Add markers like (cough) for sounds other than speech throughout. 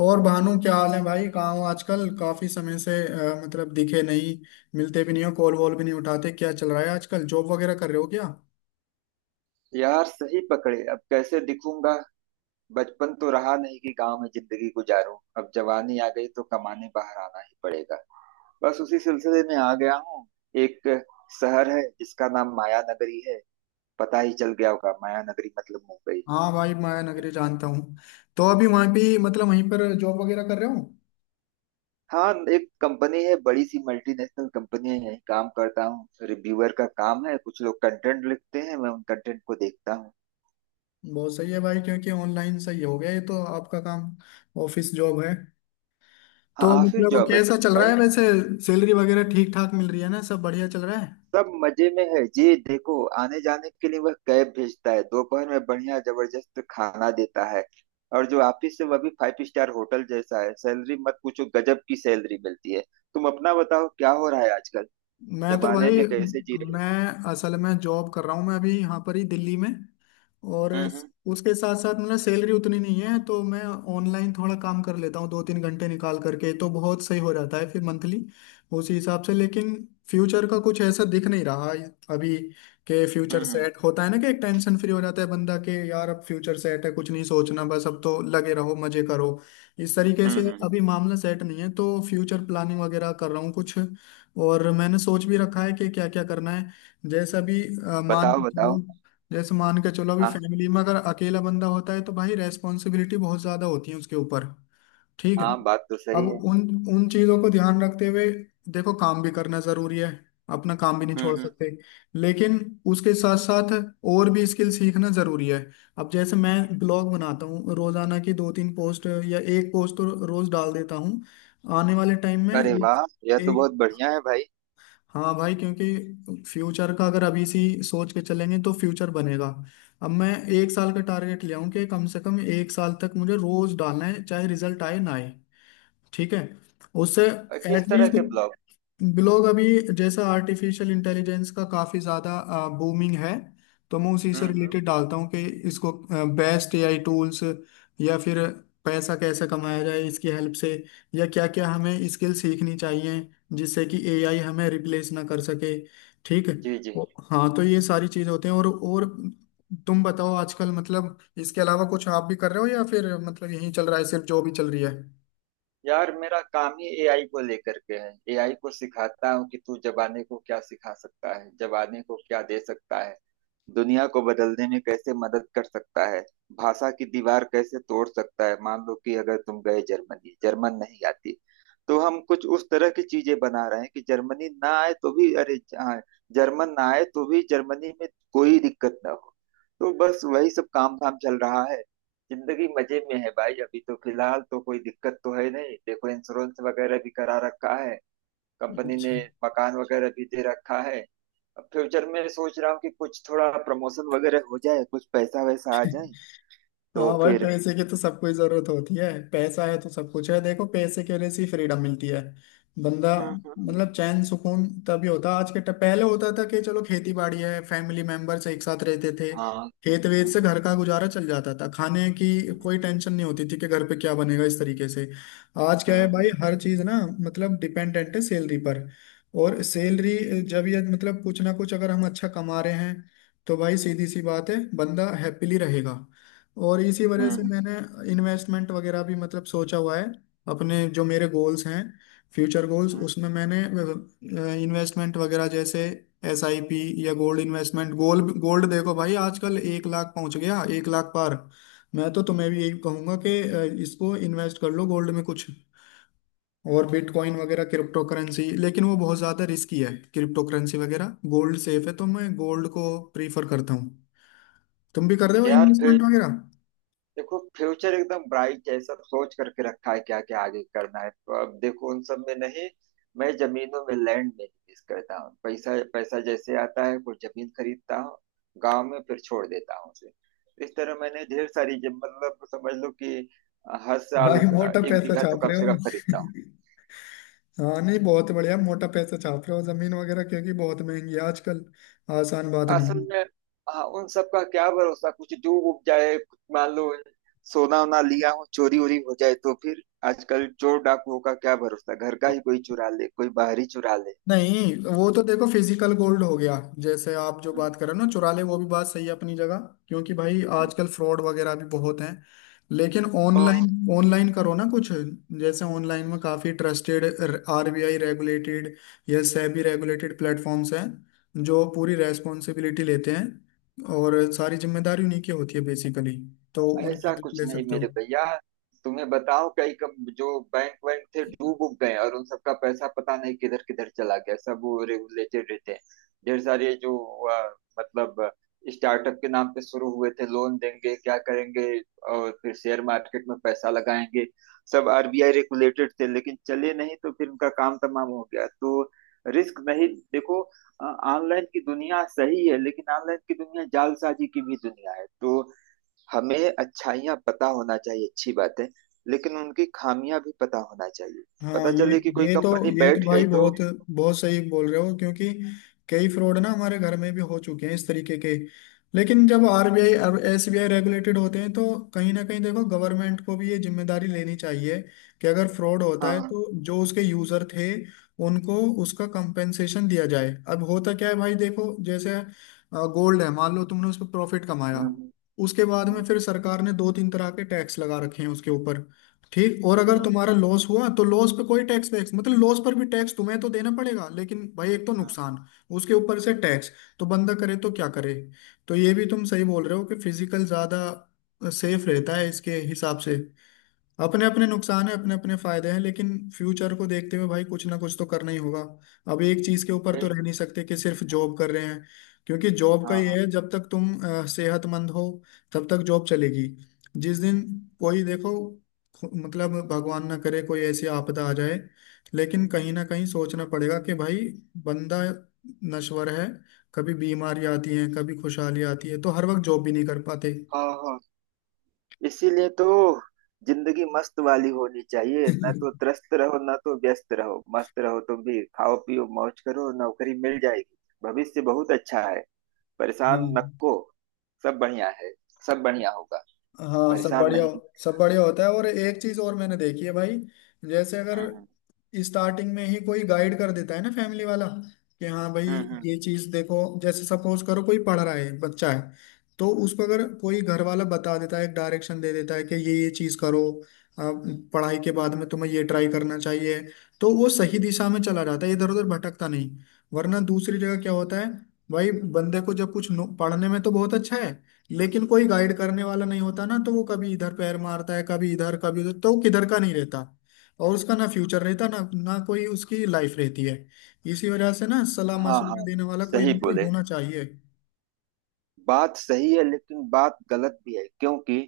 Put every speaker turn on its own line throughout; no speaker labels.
और भानु क्या हाल है भाई? कहाँ हो आजकल? काफी समय से दिखे नहीं, मिलते भी नहीं हो, कॉल वॉल भी नहीं उठाते। क्या चल रहा है आजकल? जॉब वगैरह कर रहे हो क्या?
यार, सही पकड़े, अब कैसे दिखूंगा। बचपन तो रहा नहीं कि गांव में जिंदगी गुजारूं। अब जवानी आ गई तो कमाने बाहर आना ही पड़ेगा। बस उसी सिलसिले में आ गया हूँ। एक शहर है जिसका नाम माया नगरी है। पता ही चल गया होगा, माया नगरी मतलब मुंबई।
हाँ भाई, माया नगरी जानता हूँ। तो अभी वहाँ भी वहीं पर जॉब वगैरह कर रहे हो?
हाँ, एक कंपनी है, बड़ी सी मल्टीनेशनल कंपनी है, यहीं काम करता हूँ। रिव्यूअर का काम है, कुछ लोग कंटेंट लिखते हैं, मैं उन कंटेंट को देखता हूँ।
बहुत सही है भाई, क्योंकि ऑनलाइन सही हो गया ये तो आपका काम। ऑफिस जॉब है?
हाँ,
तो
ऑफिस जॉब है।
कैसा चल रहा
भाई,
है वैसे? सैलरी वगैरह ठीक ठाक मिल रही है ना? सब बढ़िया चल रहा है?
सब मजे में है जी। देखो, आने जाने के लिए वह कैब भेजता है, दोपहर में बढ़िया जबरदस्त खाना देता है। और जो ऑफिस है वह भी फाइव स्टार होटल जैसा है। सैलरी मत पूछो, गजब की सैलरी मिलती है। तुम अपना बताओ, क्या हो रहा है आजकल,
मैं तो
जमाने
भाई,
में कैसे जी रहे
मैं
हो।
असल में जॉब कर रहा हूँ, मैं अभी यहाँ पर ही दिल्ली में। और
हम्म।
उसके साथ साथ सैलरी उतनी नहीं है तो मैं ऑनलाइन थोड़ा काम कर लेता हूँ, दो तीन घंटे निकाल करके, तो बहुत सही हो जाता है फिर मंथली उसी हिसाब से। लेकिन फ्यूचर का कुछ ऐसा दिख नहीं रहा अभी। के फ्यूचर
हम्म
सेट होता है ना कि एक टेंशन फ्री हो जाता है बंदा, के यार अब फ्यूचर सेट है, कुछ नहीं सोचना, बस अब तो लगे रहो मजे करो। इस तरीके
हम्म।
से
हम्म।
अभी मामला सेट नहीं है, तो फ्यूचर प्लानिंग वगैरह कर रहा हूँ कुछ। और मैंने सोच भी रखा है कि क्या क्या करना है। जैसे अभी मान
बताओ
के
बताओ।
चलो, जैसे मान के चलो अभी
हाँ
फैमिली में अगर अकेला बंदा होता है तो भाई रेस्पॉन्सिबिलिटी बहुत ज्यादा होती है उसके ऊपर। ठीक है।
हाँ, बात तो
अब
सही है।
उन उन चीजों को ध्यान रखते हुए, देखो काम भी करना जरूरी है, अपना काम भी नहीं छोड़
हम्म।
सकते, लेकिन उसके साथ साथ और भी स्किल सीखना जरूरी है। अब जैसे मैं ब्लॉग बनाता हूँ, रोजाना की दो तीन पोस्ट या एक पोस्ट तो रोज डाल देता हूँ। आने वाले टाइम में
अरे
एक
वाह, यह तो बहुत
एक
बढ़िया है भाई।
हाँ भाई, क्योंकि फ्यूचर का अगर अभी से ही सोच के चलेंगे तो फ्यूचर बनेगा। अब मैं एक साल का टारगेट ले आऊं कि कम से कम एक साल तक मुझे रोज डालना है, चाहे रिजल्ट आए ना आए। ठीक है? उससे
किस तरह
एटलीस्ट
के ब्लॉग?
ब्लॉग अभी, जैसा आर्टिफिशियल इंटेलिजेंस का काफ़ी ज़्यादा बूमिंग है, तो मैं उसी से
हम्म, हम्म।
रिलेटेड डालता हूँ कि इसको बेस्ट एआई टूल्स, या फिर पैसा कैसे कमाया जाए इसकी हेल्प से, या क्या क्या हमें स्किल सीखनी चाहिए जिससे कि एआई हमें रिप्लेस ना कर सके।
जी जी।
हाँ तो ये सारी चीज़ होते हैं। और तुम बताओ आजकल, इसके अलावा कुछ आप भी कर रहे हो या फिर यही चल रहा है सिर्फ जो भी चल रही है।
यार, मेरा काम ही एआई को लेकर के है। एआई को सिखाता हूँ कि तू जबाने को क्या सिखा सकता है, जबाने को क्या दे सकता है, दुनिया को बदलने में कैसे मदद कर सकता है, भाषा की दीवार कैसे तोड़ सकता है। मान लो कि अगर तुम गए जर्मनी, जर्मन नहीं आती, तो हम कुछ उस तरह की चीजें बना रहे हैं कि जर्मनी ना आए तो भी हाँ, जर्मन ना आए तो भी जर्मनी में कोई दिक्कत ना हो। तो बस वही सब काम धाम चल रहा है। जिंदगी मजे में है भाई, अभी तो फिलहाल तो कोई दिक्कत तो है नहीं। देखो, इंश्योरेंस वगैरह भी करा रखा है कंपनी
अच्छा।
ने, मकान वगैरह भी दे रखा है। अब फ्यूचर में सोच रहा हूँ कि कुछ थोड़ा प्रमोशन वगैरह हो जाए, कुछ पैसा वैसा आ
(laughs)
जाए, तो
हाँ भाई,
फिर।
पैसे की तो सबको ही जरूरत होती है। पैसा है तो सब कुछ है। देखो पैसे के वजह से फ्रीडम मिलती है बंदा
हम्म।
चैन सुकून तभी होता। आज के पहले होता था कि चलो खेती बाड़ी है, फैमिली मेंबर्स एक साथ रहते थे,
हाँ।
खेत वेत से
हम्म।
घर का गुजारा चल जाता था, खाने की कोई टेंशन नहीं होती थी कि घर पे क्या बनेगा इस तरीके से। आज क्या है
हम्म।
भाई, हर चीज ना डिपेंडेंट है सैलरी पर। और सैलरी जब ये कुछ ना कुछ अगर हम अच्छा कमा रहे हैं तो भाई सीधी सी बात है, बंदा हैप्पीली रहेगा। और इसी वजह से
हम्म,
मैंने इन्वेस्टमेंट वगैरह भी सोचा हुआ है। अपने जो मेरे गोल्स हैं, फ्यूचर गोल्स,
हम्म।
उसमें मैंने इन्वेस्टमेंट वगैरह जैसे एस आई पी या गोल्ड इन्वेस्टमेंट। गोल्ड गोल्ड देखो भाई, आजकल एक लाख पहुंच गया, एक लाख पार। मैं तो तुम्हें भी यही कहूंगा कि इसको इन्वेस्ट कर लो गोल्ड में कुछ। और बिटकॉइन वगैरह, क्रिप्टो करेंसी, लेकिन वो बहुत ज़्यादा रिस्की है क्रिप्टो करेंसी वगैरह। गोल्ड सेफ है, तो मैं गोल्ड को प्रीफर करता हूँ। तुम भी कर रहे हो
यार,
इन्वेस्टमेंट वगैरह?
देखो, फ्यूचर एकदम ब्राइट है, सब सोच करके रखा है क्या क्या आगे करना है। तो अब देखो उन सब में नहीं, मैं जमीनों में, लैंड में निवेश करता हूँ। पैसा पैसा जैसे आता है कुछ जमीन खरीदता हूँ गांव में, फिर छोड़ देता हूँ उसे। तो इस तरह मैंने ढेर सारी मतलब समझ लो कि हर साल
भाई मोटा
एक
पैसा
बीघा तो
छाप
कम
रहे
से
हो।
कम खरीदता।
(laughs) हाँ नहीं, बहुत बढ़िया, मोटा पैसा छाप रहे हो। जमीन वगैरह, क्योंकि बहुत महंगी है आजकल, आसान बात नहीं
असल
है।
में। हाँ, उन सब का क्या भरोसा, कुछ डूब उब जाए, कुछ मान लो सोना वोना लिया हो, चोरी वोरी हो जाए तो फिर। आजकल चोर डाकुओं का क्या भरोसा, घर का ही कोई चुरा ले, कोई बाहरी चुरा ले।
नहीं, वो तो देखो फिजिकल गोल्ड हो गया। जैसे आप जो
हम्म,
बात कर रहे हो ना, चुरा ले, वो भी बात सही है अपनी जगह, क्योंकि भाई
हम्म।
आजकल फ्रॉड वगैरह भी बहुत हैं। लेकिन
हाँ,
ऑनलाइन, ऑनलाइन करो ना कुछ। जैसे ऑनलाइन में काफी ट्रस्टेड आरबीआई रेगुलेटेड या सेबी रेगुलेटेड प्लेटफॉर्म्स हैं, जो पूरी रेस्पॉन्सिबिलिटी लेते हैं और सारी जिम्मेदारी उन्हीं की होती है बेसिकली। तो उनकी
ऐसा
हेल्प
कुछ
ले
नहीं
सकते हो।
मेरे भैया। तुम्हें बताओ, कई कम जो बैंक वैंक थे डूब उब गए, और उन सबका पैसा पता नहीं किधर किधर चला गया, सब वो रेगुलेटेड रहते हैं। ढेर सारे जो मतलब स्टार्टअप के नाम पे शुरू हुए थे, लोन देंगे क्या करेंगे और फिर शेयर मार्केट में पैसा लगाएंगे, सब आरबीआई रेगुलेटेड थे, लेकिन चले नहीं, तो फिर उनका काम तमाम हो गया। तो रिस्क नहीं। देखो, ऑनलाइन की दुनिया सही है, लेकिन ऑनलाइन की दुनिया जालसाजी की भी दुनिया है। तो हमें अच्छाइयाँ पता होना चाहिए, अच्छी बात है, लेकिन उनकी खामियां भी पता होना चाहिए।
हाँ
पता
ये
चले कि कोई
ये तो
कंपनी
ये तो
बैठ गई
भाई
तो।
बहुत बहुत सही बोल रहे हो, क्योंकि कई फ्रॉड ना हमारे घर में भी हो चुके हैं इस तरीके के। लेकिन जब आरबीआई और एसबीआई रेगुलेटेड होते हैं तो कहीं ना कहीं देखो गवर्नमेंट को भी ये जिम्मेदारी लेनी चाहिए कि अगर फ्रॉड होता
हाँ
है
हाँ।
तो जो उसके यूजर थे उनको उसका कंपेंसेशन दिया जाए। अब होता क्या है भाई, देखो जैसे गोल्ड है, मान लो तुमने उस पर प्रॉफिट कमाया,
हम्म,
उसके बाद में
हम्म,
फिर सरकार ने दो तीन तरह के टैक्स लगा रखे हैं उसके ऊपर। ठीक। और अगर
हम्म,
तुम्हारा लॉस हुआ तो लॉस पे कोई टैक्स वैक्स लॉस पर भी टैक्स तुम्हें तो देना पड़ेगा, लेकिन भाई एक तो
हम्म,
नुकसान, उसके ऊपर से टैक्स, तो बंदा करे तो
हम्म।
क्या करे। तो ये भी तुम सही बोल रहे हो कि फिजिकल ज्यादा सेफ रहता है इसके हिसाब से। अपने अपने नुकसान है, अपने अपने फायदे हैं, लेकिन फ्यूचर को देखते हुए भाई कुछ ना कुछ तो करना ही होगा। अब एक चीज के ऊपर तो
बैठ-
रह नहीं सकते कि सिर्फ जॉब कर रहे हैं, क्योंकि जॉब का
हाँ
ये
हाँ।
है जब तक तुम सेहतमंद हो तब तक जॉब चलेगी। जिस दिन कोई देखो खु- मतलब भगवान ना करे कोई ऐसी आपदा आ जाए, लेकिन कहीं ना कहीं सोचना पड़ेगा कि भाई बंदा नश्वर है। कभी बीमारी आती है, कभी खुशहाली आती है, तो हर वक्त जॉब भी नहीं कर पाते।
हाँ हाँ। इसीलिए तो जिंदगी मस्त वाली होनी चाहिए। ना तो
(laughs)
त्रस्त रहो, ना तो व्यस्त रहो, मस्त रहो। तुम भी खाओ पियो मौज करो, नौकरी मिल जाएगी। भविष्य बहुत अच्छा है। परेशान मत
हाँ।
को। सब बढ़िया है। सब बढ़िया होगा।
हाँ सब
परेशान
बढ़िया।
नहीं।
सब बढ़िया होता है। और एक चीज और मैंने देखी है भाई, जैसे अगर
हम्म
स्टार्टिंग में ही कोई गाइड कर देता है ना फैमिली वाला कि हाँ भाई
हम्म।
ये चीज देखो। जैसे सपोज करो कोई पढ़ रहा है, बच्चा है, तो उसको अगर
हम्म।
कोई घर वाला बता देता है, एक डायरेक्शन दे देता है कि ये चीज करो आप, पढ़ाई के बाद में तुम्हें ये ट्राई करना चाहिए, तो वो सही दिशा में चला जाता है, इधर उधर भटकता नहीं। वरना दूसरी जगह क्या होता है भाई, बंदे को जब कुछ पढ़ने में तो बहुत अच्छा है लेकिन कोई गाइड करने वाला नहीं होता ना, तो वो कभी इधर पैर मारता है, कभी इधर, कभी उधर, तो वो किधर का नहीं रहता। और उसका ना फ्यूचर रहता ना ना कोई उसकी लाइफ रहती है। इसी वजह से ना सलाह
हाँ
मशवरा
हाँ,
देने वाला कोई ना
सही
कोई
बोले।
होना चाहिए।
बात सही है लेकिन बात गलत भी है, क्योंकि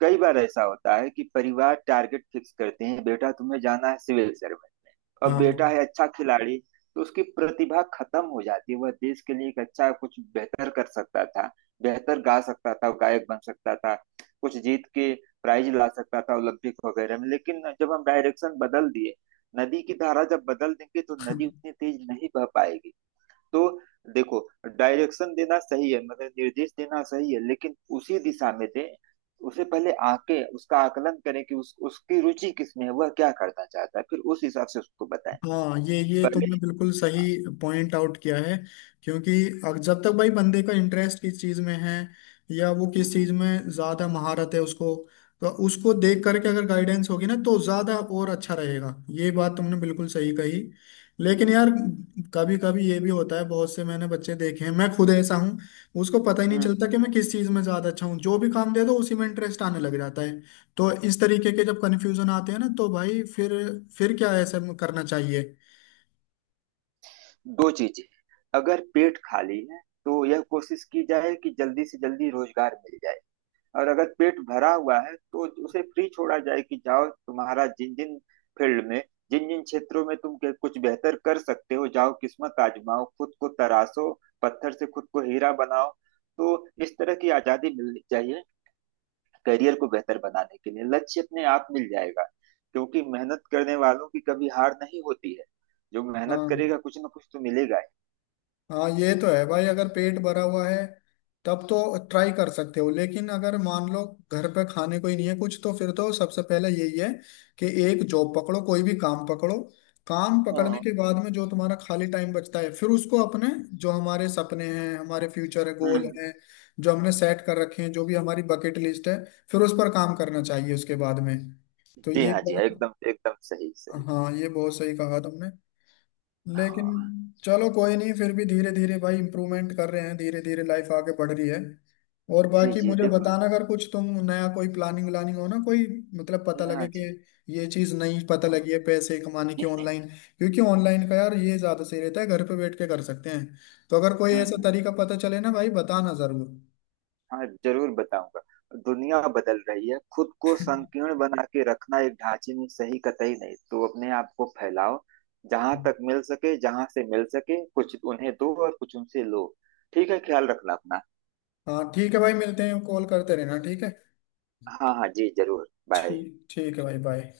कई बार ऐसा होता है कि परिवार टारगेट फिक्स करते हैं, बेटा तुम्हें जाना है सिविल सर्विस, और
हाँ।
बेटा है अच्छा खिलाड़ी। तो उसकी प्रतिभा खत्म हो जाती है। वह देश के लिए एक अच्छा कुछ बेहतर कर सकता था, बेहतर गा सकता था, गायक बन सकता था, कुछ जीत के प्राइज ला सकता था ओलंपिक वगैरह में, लेकिन जब हम डायरेक्शन बदल दिए। नदी की धारा जब बदल देंगे तो नदी
(laughs)
उतनी तेज नहीं बह पाएगी। तो देखो, डायरेक्शन देना सही है, मतलब निर्देश देना सही है, लेकिन उसी दिशा में दे। उसे पहले आके उसका आकलन करें कि उसकी रुचि किस में है, वह क्या करना चाहता है, फिर उस हिसाब से उसको बताएं।
हाँ ये
पहले।
तुमने बिल्कुल सही पॉइंट आउट किया है, क्योंकि जब तक भाई बंदे का इंटरेस्ट किस चीज़ में है या वो किस
हम्म,
चीज़ में ज़्यादा महारत है उसको, तो उसको देख करके अगर गाइडेंस होगी ना तो ज़्यादा और अच्छा रहेगा। ये बात तुमने बिल्कुल सही कही। लेकिन यार कभी कभी ये भी होता है, बहुत से मैंने बच्चे देखे हैं, मैं खुद ऐसा हूँ, उसको पता ही नहीं
हम्म।
चलता कि मैं किस चीज़ में ज़्यादा अच्छा हूँ। जो भी काम दे दो उसी में इंटरेस्ट आने लग जाता है। तो इस तरीके के जब कन्फ्यूजन आते हैं ना तो भाई फिर क्या ऐसा करना चाहिए?
दो चीजें। अगर पेट खाली है, तो यह कोशिश की जाए कि जल्दी से जल्दी रोजगार मिल जाए। और अगर पेट भरा हुआ है तो उसे फ्री छोड़ा जाए कि जाओ, तुम्हारा जिन जिन फील्ड में, जिन जिन क्षेत्रों में तुम कुछ बेहतर कर सकते हो, जाओ, किस्मत आजमाओ, खुद को तराशो, पत्थर से खुद को हीरा बनाओ। तो इस तरह की आजादी मिलनी चाहिए। करियर को बेहतर बनाने के लिए लक्ष्य अपने आप मिल जाएगा। क्योंकि मेहनत करने वालों की कभी हार नहीं होती है। जो मेहनत
हाँ
करेगा कुछ ना कुछ तो मिलेगा ही।
हाँ, ये तो है भाई, अगर पेट भरा हुआ है तब तो ट्राई कर सकते हो, लेकिन अगर मान लो घर पे खाने को ही नहीं है कुछ, तो फिर तो सबसे पहले यही है कि एक जॉब पकड़ो, कोई भी काम पकड़ो। काम पकड़ने
हाँ।
के बाद में जो तुम्हारा खाली टाइम बचता है, फिर उसको अपने जो हमारे सपने हैं, हमारे फ्यूचर है, गोल
हम्म।
हैं, जो हमने सेट कर रखे हैं, जो भी हमारी बकेट लिस्ट है, फिर उस पर काम करना चाहिए उसके बाद में। तो
जी
ये
हाँ जी हाँ,
बात,
एकदम एकदम सही सही।
हाँ, ये बहुत सही कहा तुमने। लेकिन
हाँ।
चलो कोई नहीं, फिर भी धीरे धीरे भाई इम्प्रूवमेंट कर रहे हैं, धीरे धीरे लाइफ आगे बढ़ रही है। और
जी
बाकी
जी
मुझे
देखो।
बताना अगर कुछ तुम नया कोई प्लानिंग व्लानिंग हो ना कोई,
जी
पता
हाँ
लगे कि
जी
ये चीज नहीं पता
हाँ।
लगी है पैसे कमाने की
ये-
ऑनलाइन, क्योंकि ऑनलाइन का यार ये ज्यादा सही रहता है, घर पे बैठ के कर सकते हैं। तो अगर कोई ऐसा
हम्म।
तरीका पता चले ना भाई बताना जरूर।
हाँ, जरूर बताऊंगा। दुनिया बदल रही है। खुद को संकीर्ण बना के रखना एक ढांचे में सही कतई नहीं। तो अपने आप को फैलाओ, जहां तक मिल सके, जहां से मिल सके, कुछ उन्हें दो और कुछ उनसे लो। ठीक है, ख्याल रखना अपना।
हाँ ठीक है भाई, मिलते हैं, कॉल करते रहना, ठीक है?
हाँ हाँ जी, जरूर, बाय।
ठीक ठीक है भाई, बाय।